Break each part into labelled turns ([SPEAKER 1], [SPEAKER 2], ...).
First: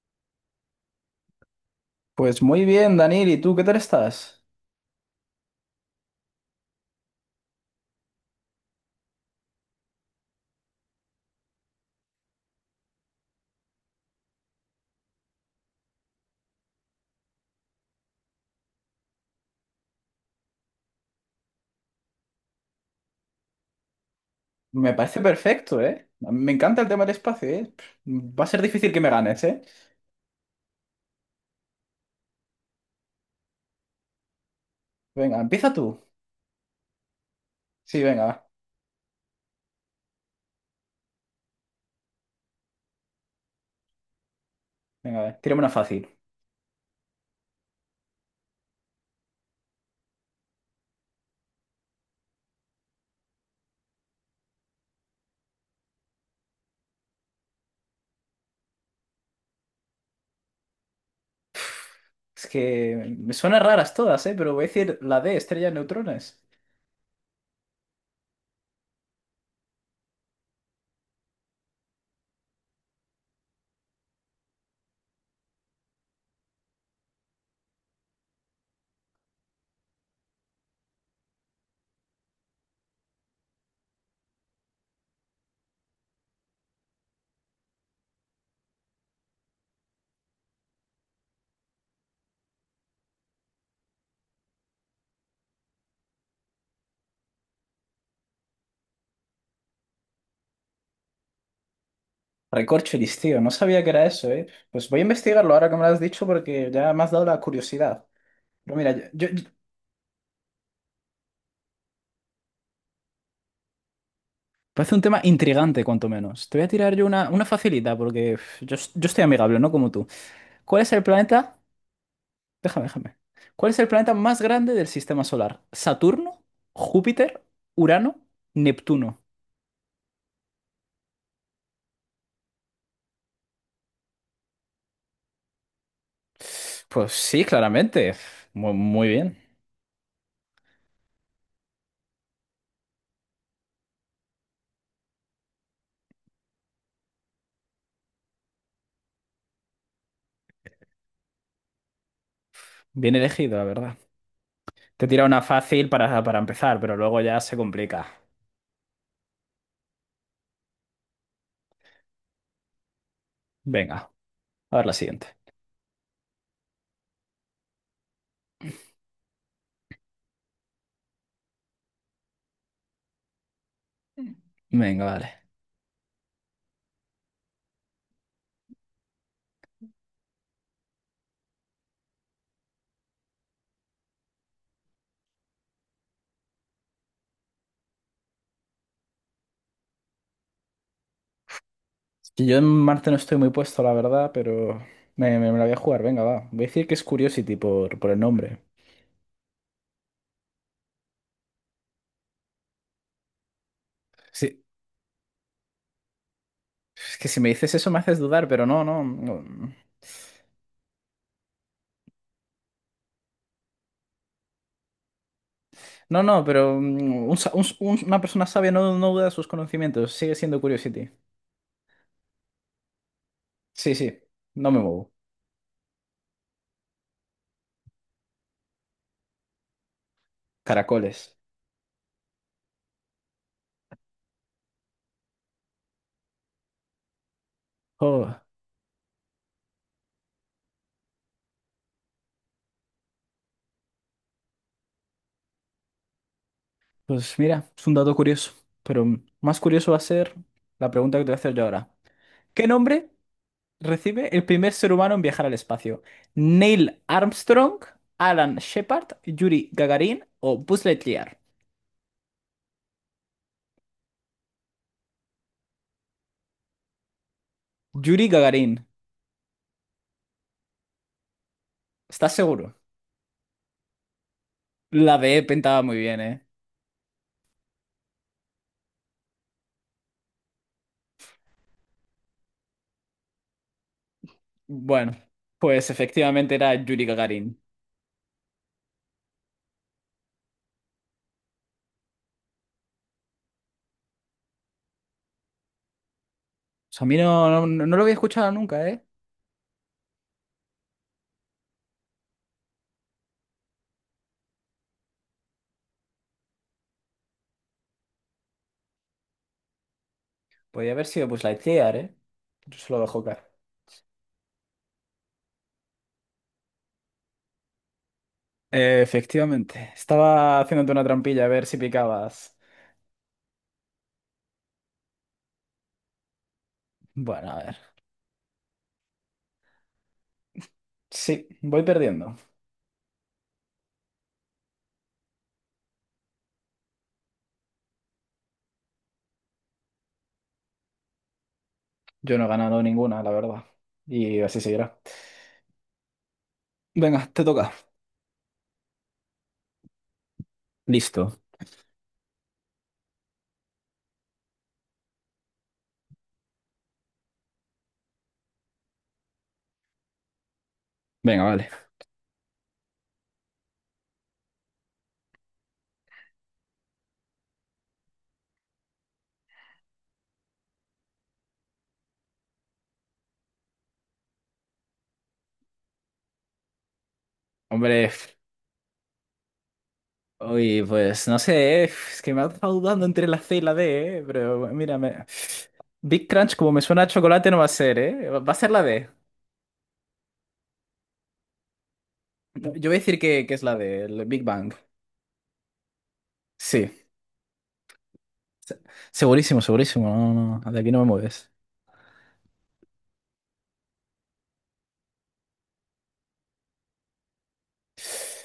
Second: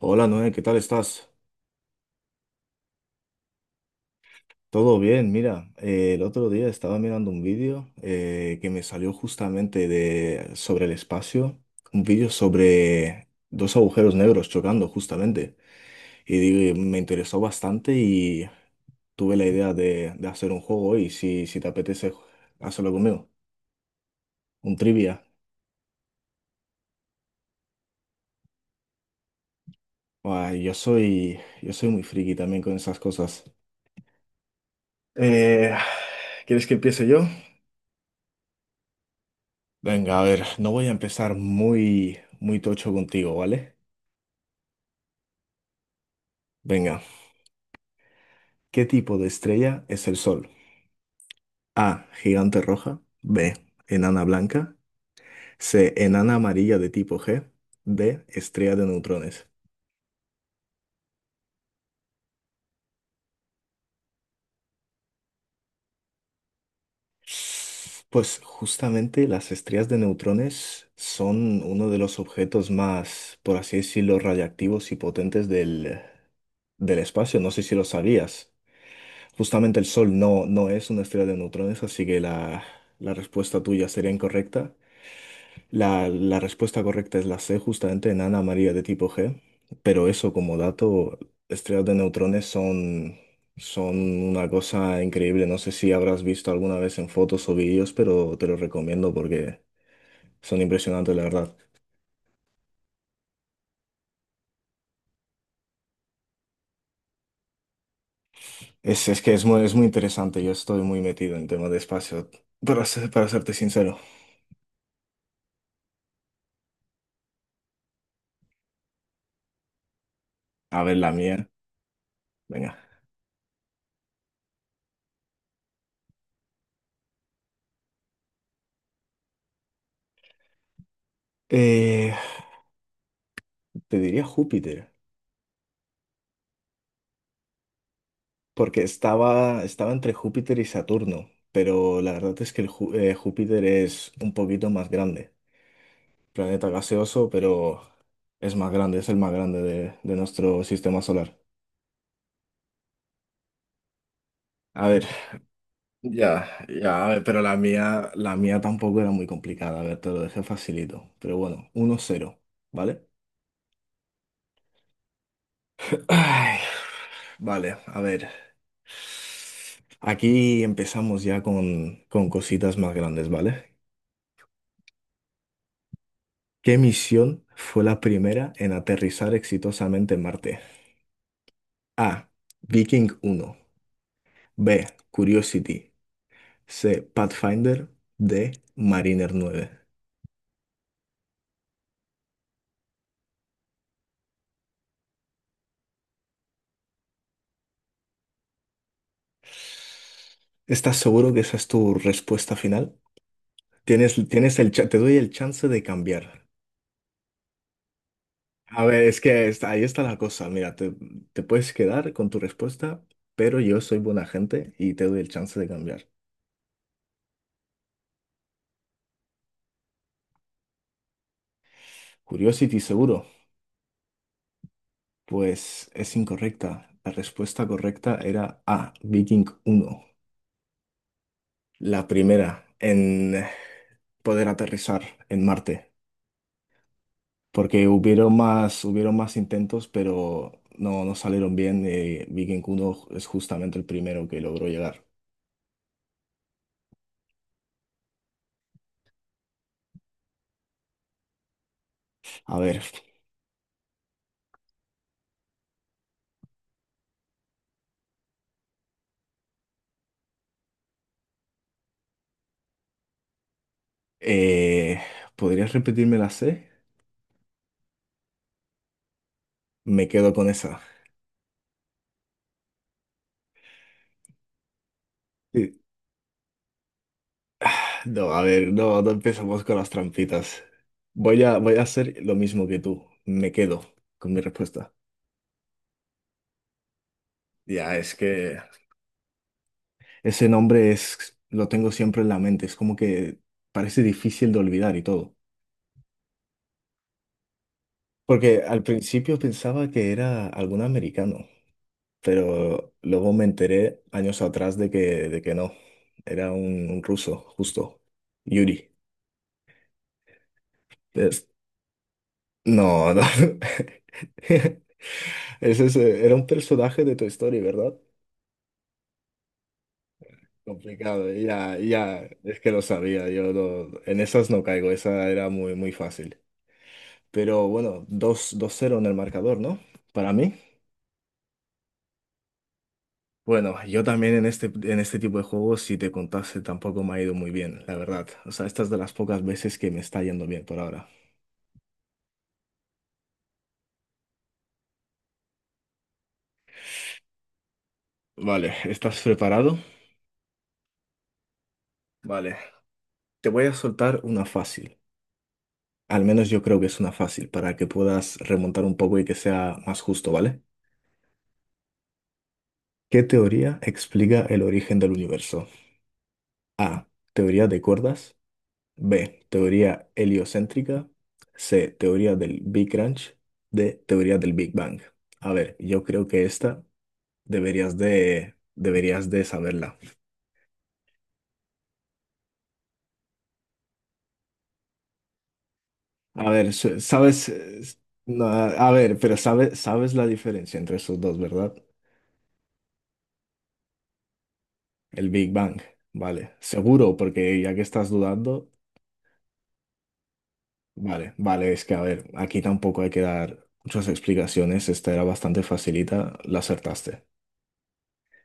[SPEAKER 1] Hola Noé, ¿qué tal estás?
[SPEAKER 2] Pues muy bien, Daniel, ¿y tú qué tal estás?
[SPEAKER 1] Todo bien, mira, el otro día estaba mirando un vídeo que me salió justamente sobre el espacio, un vídeo sobre dos agujeros negros chocando justamente, y me interesó bastante y tuve la idea de hacer un juego y si te apetece, hacerlo conmigo, un
[SPEAKER 2] Me parece
[SPEAKER 1] trivia.
[SPEAKER 2] perfecto, ¿eh? A mí me encanta el tema del espacio, ¿eh? Pff, va a ser difícil que me ganes, ¿eh?
[SPEAKER 1] Ah, yo soy muy friki también con esas cosas.
[SPEAKER 2] Venga,
[SPEAKER 1] Eh,
[SPEAKER 2] empieza tú.
[SPEAKER 1] ¿Quieres que empiece yo?
[SPEAKER 2] Sí, venga, va.
[SPEAKER 1] Venga, a ver, no voy a empezar muy, muy tocho contigo, ¿vale?
[SPEAKER 2] Venga, a ver, tírame una fácil.
[SPEAKER 1] Venga, ¿qué tipo de estrella es el Sol? A, gigante roja, B, enana blanca, C, enana amarilla de tipo G, D, estrella de neutrones.
[SPEAKER 2] Es que me suenan raras todas, ¿eh? Pero voy a decir la D, estrella de neutrones.
[SPEAKER 1] Pues justamente las estrellas de neutrones son uno de los objetos más, por así decirlo, radiactivos y potentes del espacio. No sé si lo sabías. Justamente el Sol no es una estrella de neutrones, así que la respuesta tuya sería incorrecta. La respuesta correcta es la C, justamente enana amarilla de tipo G. Pero eso como dato, estrellas de neutrones son una cosa increíble. No sé si habrás visto alguna vez en fotos o vídeos, pero te lo recomiendo porque son impresionantes, la verdad.
[SPEAKER 2] Recorcholis, tío, no sabía que era eso, ¿eh? Pues voy a investigarlo ahora que me lo has dicho porque ya me has dado la curiosidad. Pero mira,
[SPEAKER 1] Es que es muy, es muy interesante. Yo estoy muy metido en temas de espacio, para serte sincero.
[SPEAKER 2] parece un tema intrigante, cuanto menos. Te voy a tirar yo una facilita porque pff, yo estoy amigable, no como tú.
[SPEAKER 1] A
[SPEAKER 2] ¿Cuál es
[SPEAKER 1] ver,
[SPEAKER 2] el
[SPEAKER 1] la mía.
[SPEAKER 2] planeta?
[SPEAKER 1] Venga.
[SPEAKER 2] Déjame, déjame. ¿Cuál es el planeta más grande del sistema solar? ¿Saturno? ¿Júpiter? ¿Urano? ¿Neptuno?
[SPEAKER 1] Eh, Te diría Júpiter,
[SPEAKER 2] Pues sí, claramente.
[SPEAKER 1] porque
[SPEAKER 2] Muy bien.
[SPEAKER 1] estaba entre Júpiter y Saturno, pero la verdad es que Júpiter es un poquito más grande. Planeta gaseoso, pero es más grande, es el más grande de nuestro sistema solar.
[SPEAKER 2] Bien elegido, la verdad.
[SPEAKER 1] A ver,
[SPEAKER 2] Te tira una fácil para
[SPEAKER 1] ya,
[SPEAKER 2] empezar, pero
[SPEAKER 1] ya, a
[SPEAKER 2] luego
[SPEAKER 1] ver,
[SPEAKER 2] ya
[SPEAKER 1] pero la
[SPEAKER 2] se complica.
[SPEAKER 1] mía, la mía tampoco era muy complicada. A ver, te lo dejé facilito. Pero bueno, 1-0, ¿vale?
[SPEAKER 2] Venga, a ver la siguiente.
[SPEAKER 1] Ay, vale, a ver. Aquí empezamos ya con cositas más grandes, ¿vale?
[SPEAKER 2] Venga, vale.
[SPEAKER 1] ¿Qué misión fue la primera en aterrizar exitosamente en Marte? A. Viking 1. B. Curiosity. C. Pathfinder. D. Mariner 9.
[SPEAKER 2] que Yo en Marte no estoy muy puesto, la verdad, pero me la voy a jugar. Venga, va. Voy a decir que es Curiosity por el nombre.
[SPEAKER 1] ¿Estás seguro que esa es tu respuesta final?
[SPEAKER 2] Sí,
[SPEAKER 1] Te doy el chance de cambiar.
[SPEAKER 2] es que si me dices eso me haces dudar, pero no,
[SPEAKER 1] A ver,
[SPEAKER 2] no,
[SPEAKER 1] es que
[SPEAKER 2] no.
[SPEAKER 1] ahí está la cosa. Mira, te puedes quedar con tu respuesta, pero yo soy buena gente y te doy el chance de cambiar.
[SPEAKER 2] No, no, pero un sa- un- una persona sabia no, no duda de sus conocimientos, sigue siendo Curiosity.
[SPEAKER 1] Curiosity, seguro.
[SPEAKER 2] Sí, sí, no me muevo.
[SPEAKER 1] Pues es incorrecta. La respuesta correcta era A, Viking 1,
[SPEAKER 2] Caracoles.
[SPEAKER 1] la primera en poder aterrizar en Marte, porque hubieron
[SPEAKER 2] Oh,
[SPEAKER 1] más, hubieron más intentos, pero no salieron bien. Viking 1 es justamente el primero que logró llegar.
[SPEAKER 2] pues mira, es un dato curioso, pero más curioso va a ser la pregunta que te voy a hacer yo ahora.
[SPEAKER 1] A
[SPEAKER 2] ¿Qué
[SPEAKER 1] ver,
[SPEAKER 2] nombre recibe el primer ser humano en viajar al espacio? ¿Neil Armstrong, Alan Shepard, Yuri Gagarin o Buzz Lightyear?
[SPEAKER 1] eh, ¿podrías repetirme la C?
[SPEAKER 2] Yuri Gagarin,
[SPEAKER 1] Me quedo con esa.
[SPEAKER 2] ¿estás seguro? La B
[SPEAKER 1] Sí.
[SPEAKER 2] pintaba muy bien, ¿eh?
[SPEAKER 1] No, a ver, no empecemos con las trampitas. Voy a hacer lo mismo que tú. Me quedo con mi respuesta.
[SPEAKER 2] Bueno, pues efectivamente era Yuri Gagarin.
[SPEAKER 1] Ya, es que ese nombre lo tengo siempre en la mente, es como que parece difícil de olvidar y todo.
[SPEAKER 2] O sea, a mí no, no, no lo había escuchado
[SPEAKER 1] Porque al
[SPEAKER 2] nunca, ¿eh?
[SPEAKER 1] principio pensaba que era algún americano, pero luego me enteré años atrás de que no, era un ruso, justo, Yuri.
[SPEAKER 2] Podría haber sido pues
[SPEAKER 1] Es-
[SPEAKER 2] Lightyear, ¿eh? Yo se lo
[SPEAKER 1] no, no.
[SPEAKER 2] dejó caer.
[SPEAKER 1] Era un personaje de tu historia, ¿verdad?
[SPEAKER 2] Efectivamente. Estaba haciéndote una
[SPEAKER 1] Complicado,
[SPEAKER 2] trampilla a ver
[SPEAKER 1] ya,
[SPEAKER 2] si
[SPEAKER 1] ya,
[SPEAKER 2] picabas.
[SPEAKER 1] es que lo sabía, yo no- en esas no caigo, esa era muy, muy fácil.
[SPEAKER 2] Bueno, a
[SPEAKER 1] Pero
[SPEAKER 2] ver.
[SPEAKER 1] bueno, dos cero en el marcador, ¿no? Para mí.
[SPEAKER 2] Sí, voy perdiendo.
[SPEAKER 1] Bueno, yo también en este tipo de juegos, si te contase, tampoco me ha ido muy bien, la verdad. O sea, estas de las pocas veces que me está yendo bien por ahora.
[SPEAKER 2] Yo no he ganado ninguna, la verdad. Y así seguirá. Venga, te toca.
[SPEAKER 1] Vale, ¿estás preparado?
[SPEAKER 2] Listo.
[SPEAKER 1] Vale, te voy a soltar una fácil. Al menos yo creo que es una fácil, para que puedas remontar un poco y que sea más justo, ¿vale?
[SPEAKER 2] Venga, vale.
[SPEAKER 1] ¿Qué teoría explica el origen del universo? A. Teoría de cuerdas. B. Teoría heliocéntrica. C. Teoría del Big Crunch. D. Teoría del Big Bang. A ver, yo creo que esta deberías
[SPEAKER 2] Hombre,
[SPEAKER 1] de, deberías de saberla.
[SPEAKER 2] pues no sé, es que me ha dejado dudando entre la C y la D, pero mírame. Big
[SPEAKER 1] A
[SPEAKER 2] Crunch,
[SPEAKER 1] ver,
[SPEAKER 2] como me suena a
[SPEAKER 1] sabes,
[SPEAKER 2] chocolate, no va a ser, ¿eh?
[SPEAKER 1] no,
[SPEAKER 2] Va a ser la
[SPEAKER 1] a
[SPEAKER 2] D.
[SPEAKER 1] ver, pero sabes la diferencia entre esos dos, ¿verdad?
[SPEAKER 2] Yo voy a decir que es la D, el Big Bang.
[SPEAKER 1] El Big Bang, vale.
[SPEAKER 2] Sí,
[SPEAKER 1] Seguro, porque ya que estás dudando,
[SPEAKER 2] se- segurísimo, segurísimo. No, no, de aquí no me
[SPEAKER 1] vale,
[SPEAKER 2] mueves.
[SPEAKER 1] vale, es que a ver, aquí tampoco hay que dar muchas explicaciones. Esta era bastante facilita, la acertaste.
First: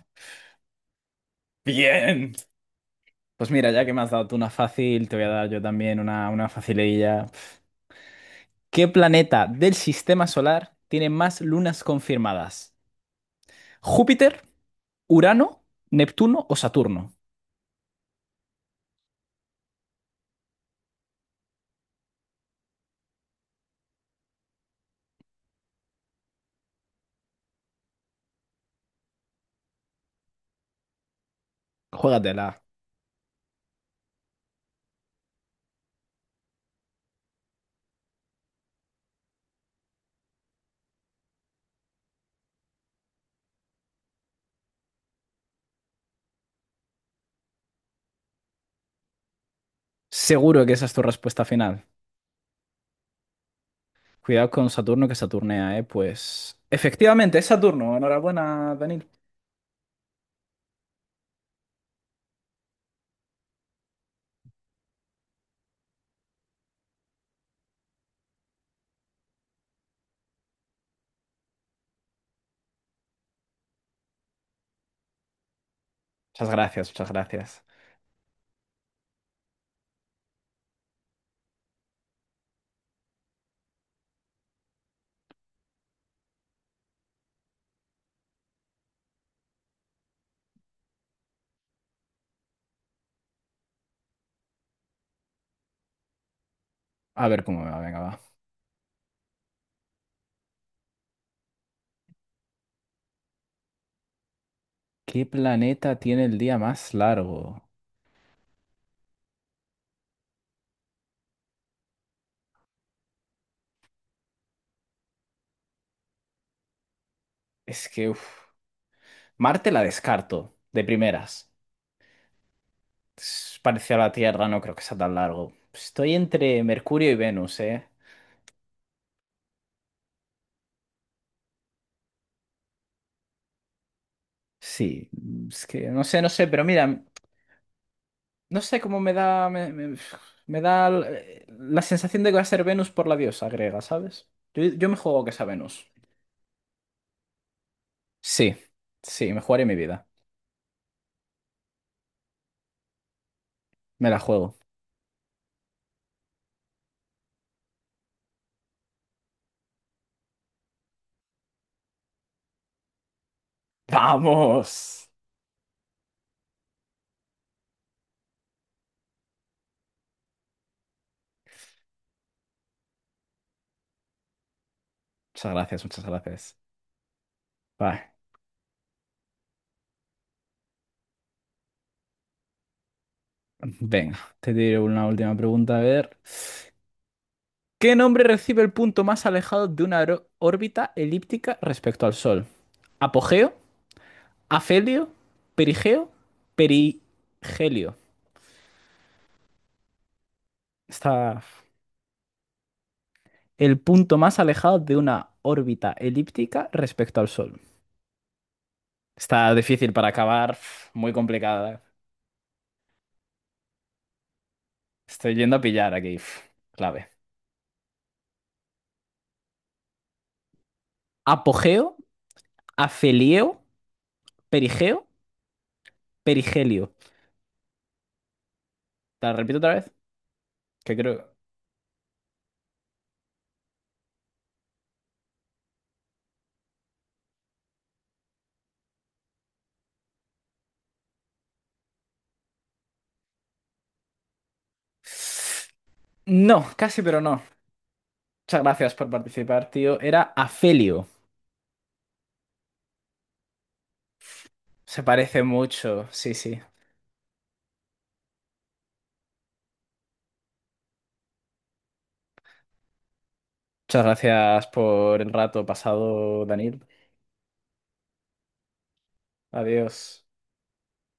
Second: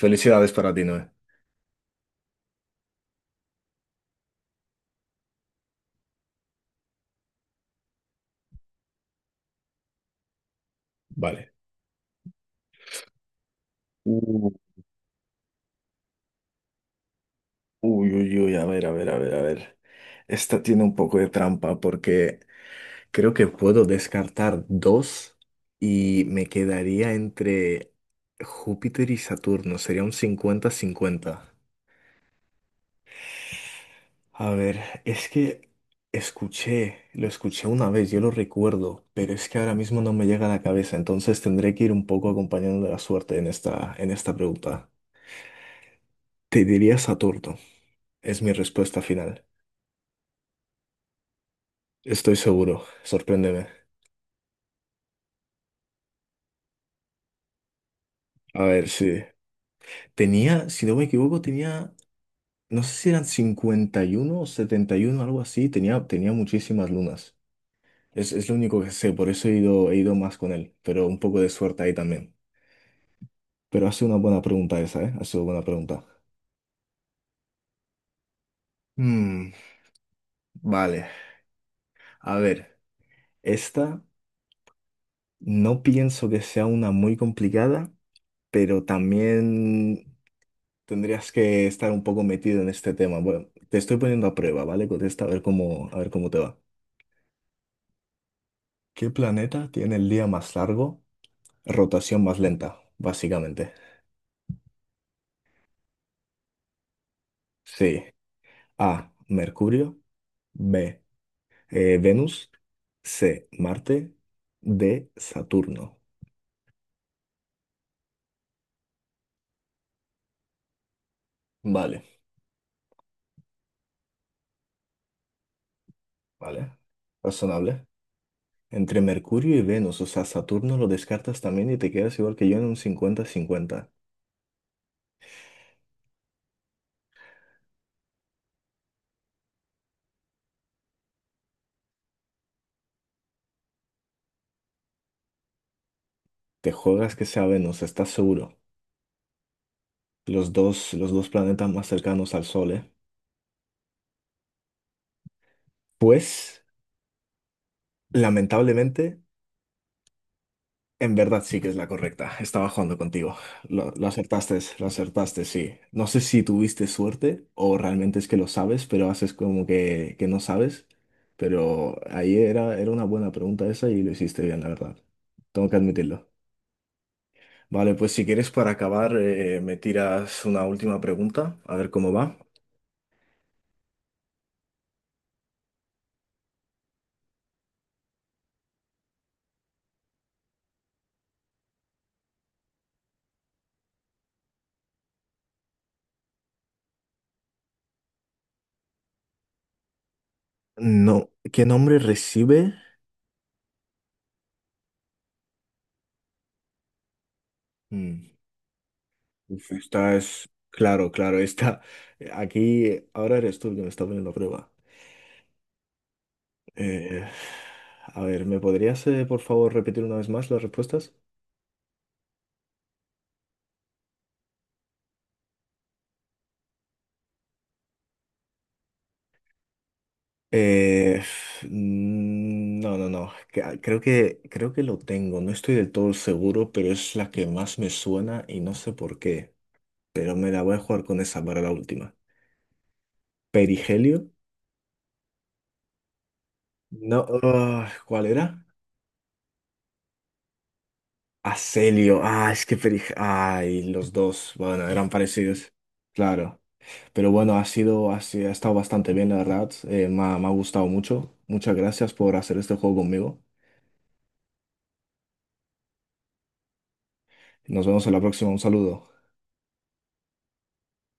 [SPEAKER 1] Felicidades para ti, Noé.
[SPEAKER 2] Bien. Pues mira, ya que me has dado tú una fácil, te voy a dar yo también una facililla. ¿Qué planeta del sistema solar tiene más
[SPEAKER 1] Vale.
[SPEAKER 2] lunas confirmadas? ¿Júpiter, Urano, Neptuno o Saturno?
[SPEAKER 1] Uy, uy, uy, a ver, a ver, a ver, a ver. Esta tiene un poco de trampa porque creo que puedo descartar dos y me quedaría entre Júpiter y Saturno. Sería un 50-50.
[SPEAKER 2] Juégatela.
[SPEAKER 1] A ver, es que escuché, lo escuché una vez, yo lo recuerdo, pero es que ahora mismo no me llega a la cabeza, entonces tendré que ir un poco acompañando la suerte en esta pregunta. Te diría Saturno, es mi respuesta final.
[SPEAKER 2] Seguro que esa es tu respuesta final.
[SPEAKER 1] Estoy seguro, sorpréndeme.
[SPEAKER 2] Cuidado con Saturno que Saturnea, ¿eh? Pues efectivamente es Saturno.
[SPEAKER 1] A
[SPEAKER 2] Enhorabuena,
[SPEAKER 1] ver,
[SPEAKER 2] Daniel.
[SPEAKER 1] sí. Tenía, si no me equivoco, tenía, no sé si eran 51 o 71, algo así. Tenía muchísimas lunas. Es lo único que sé, por eso he ido más con él. Pero un poco de suerte ahí también. Pero ha sido una buena pregunta esa, ¿eh? Ha sido buena pregunta.
[SPEAKER 2] Muchas gracias, muchas gracias.
[SPEAKER 1] Mm, vale, a ver. Esta no pienso que sea una muy complicada, pero también tendrías que estar un poco metido en este tema. Bueno, te estoy poniendo a prueba, ¿vale? Contesta, a ver cómo te va.
[SPEAKER 2] A ver cómo me va, venga, va.
[SPEAKER 1] ¿Qué planeta tiene el día más largo, rotación más lenta, básicamente?
[SPEAKER 2] ¿Qué planeta tiene el día más largo?
[SPEAKER 1] Sí. A. Mercurio. B. Venus. C. Marte. D. Saturno.
[SPEAKER 2] Es que, uf. Marte la descarto, de primeras.
[SPEAKER 1] Vale,
[SPEAKER 2] Es parecido a la Tierra, no creo que sea tan largo. Estoy entre
[SPEAKER 1] vale.
[SPEAKER 2] Mercurio y Venus,
[SPEAKER 1] Razonable.
[SPEAKER 2] ¿eh?
[SPEAKER 1] Entre Mercurio y Venus, o sea, Saturno lo descartas también y te quedas igual que yo en un 50-50.
[SPEAKER 2] Sí, es que no sé, no sé, pero mira, no sé cómo me da. Me da la sensación de que va a ser Venus por la diosa griega, ¿sabes? Yo me juego que sea Venus.
[SPEAKER 1] Te juegas que sea Venus, estás
[SPEAKER 2] Sí,
[SPEAKER 1] seguro.
[SPEAKER 2] sí, me jugaré mi vida.
[SPEAKER 1] Los dos planetas más cercanos al Sol, ¿eh?
[SPEAKER 2] Me la juego.
[SPEAKER 1] Pues, lamentablemente. En verdad sí que es la correcta. Estaba jugando contigo. Lo acertaste, lo
[SPEAKER 2] ¡Vamos!
[SPEAKER 1] acertaste, sí. No sé si tuviste suerte o realmente es que lo sabes, pero haces como que no sabes. Pero ahí era una buena pregunta esa y lo hiciste bien, la verdad.
[SPEAKER 2] Muchas
[SPEAKER 1] Tengo que
[SPEAKER 2] gracias, muchas
[SPEAKER 1] admitirlo.
[SPEAKER 2] gracias.
[SPEAKER 1] Vale,
[SPEAKER 2] Bye.
[SPEAKER 1] pues si quieres para acabar, me tiras una última pregunta, a ver cómo va.
[SPEAKER 2] Venga, te diré una última pregunta. A ver, ¿qué nombre recibe el punto más alejado de una órbita elíptica respecto al Sol? ¿Apogeo? ¿Afelio? ¿Perigeo? ¿Perigelio?
[SPEAKER 1] No,
[SPEAKER 2] Está
[SPEAKER 1] ¿qué nombre recibe?
[SPEAKER 2] el punto más alejado de una órbita elíptica respecto al Sol.
[SPEAKER 1] Mm,
[SPEAKER 2] Está difícil para acabar, pf,
[SPEAKER 1] Claro,
[SPEAKER 2] muy
[SPEAKER 1] claro,
[SPEAKER 2] complicada.
[SPEAKER 1] aquí ahora eres tú el que me está poniendo a prueba.
[SPEAKER 2] Estoy yendo a pillar aquí, pf, clave.
[SPEAKER 1] Eh, a ver, ¿me podrías, por favor, repetir una vez más las respuestas?
[SPEAKER 2] ¿Apogeo? ¿Afelio? ¿Perigeo? ¿Perigelio? Te la repito otra vez, que
[SPEAKER 1] Eh,
[SPEAKER 2] creo.
[SPEAKER 1] no, no, no. Creo que lo tengo. No estoy del todo seguro, pero es la que más me suena y no sé por qué. Pero me la voy a jugar con esa para la última. ¿Perigelio?
[SPEAKER 2] No, casi, pero
[SPEAKER 1] No.
[SPEAKER 2] no.
[SPEAKER 1] ¿Cuál
[SPEAKER 2] Muchas
[SPEAKER 1] era?
[SPEAKER 2] gracias por participar, tío. Era Afelio.
[SPEAKER 1] Aselio. Ah, es que Perigelio. Ay, los dos. Bueno,
[SPEAKER 2] Se
[SPEAKER 1] eran
[SPEAKER 2] parece
[SPEAKER 1] parecidos.
[SPEAKER 2] mucho, sí,
[SPEAKER 1] Claro.
[SPEAKER 2] sí.
[SPEAKER 1] Pero bueno, ha sido, ha, si- ha estado bastante bien, la verdad. Me ha gustado mucho. Muchas gracias por hacer este juego conmigo.
[SPEAKER 2] Muchas gracias por el rato pasado, Daniel.
[SPEAKER 1] Nos vemos en la próxima. Un saludo.
[SPEAKER 2] Adiós.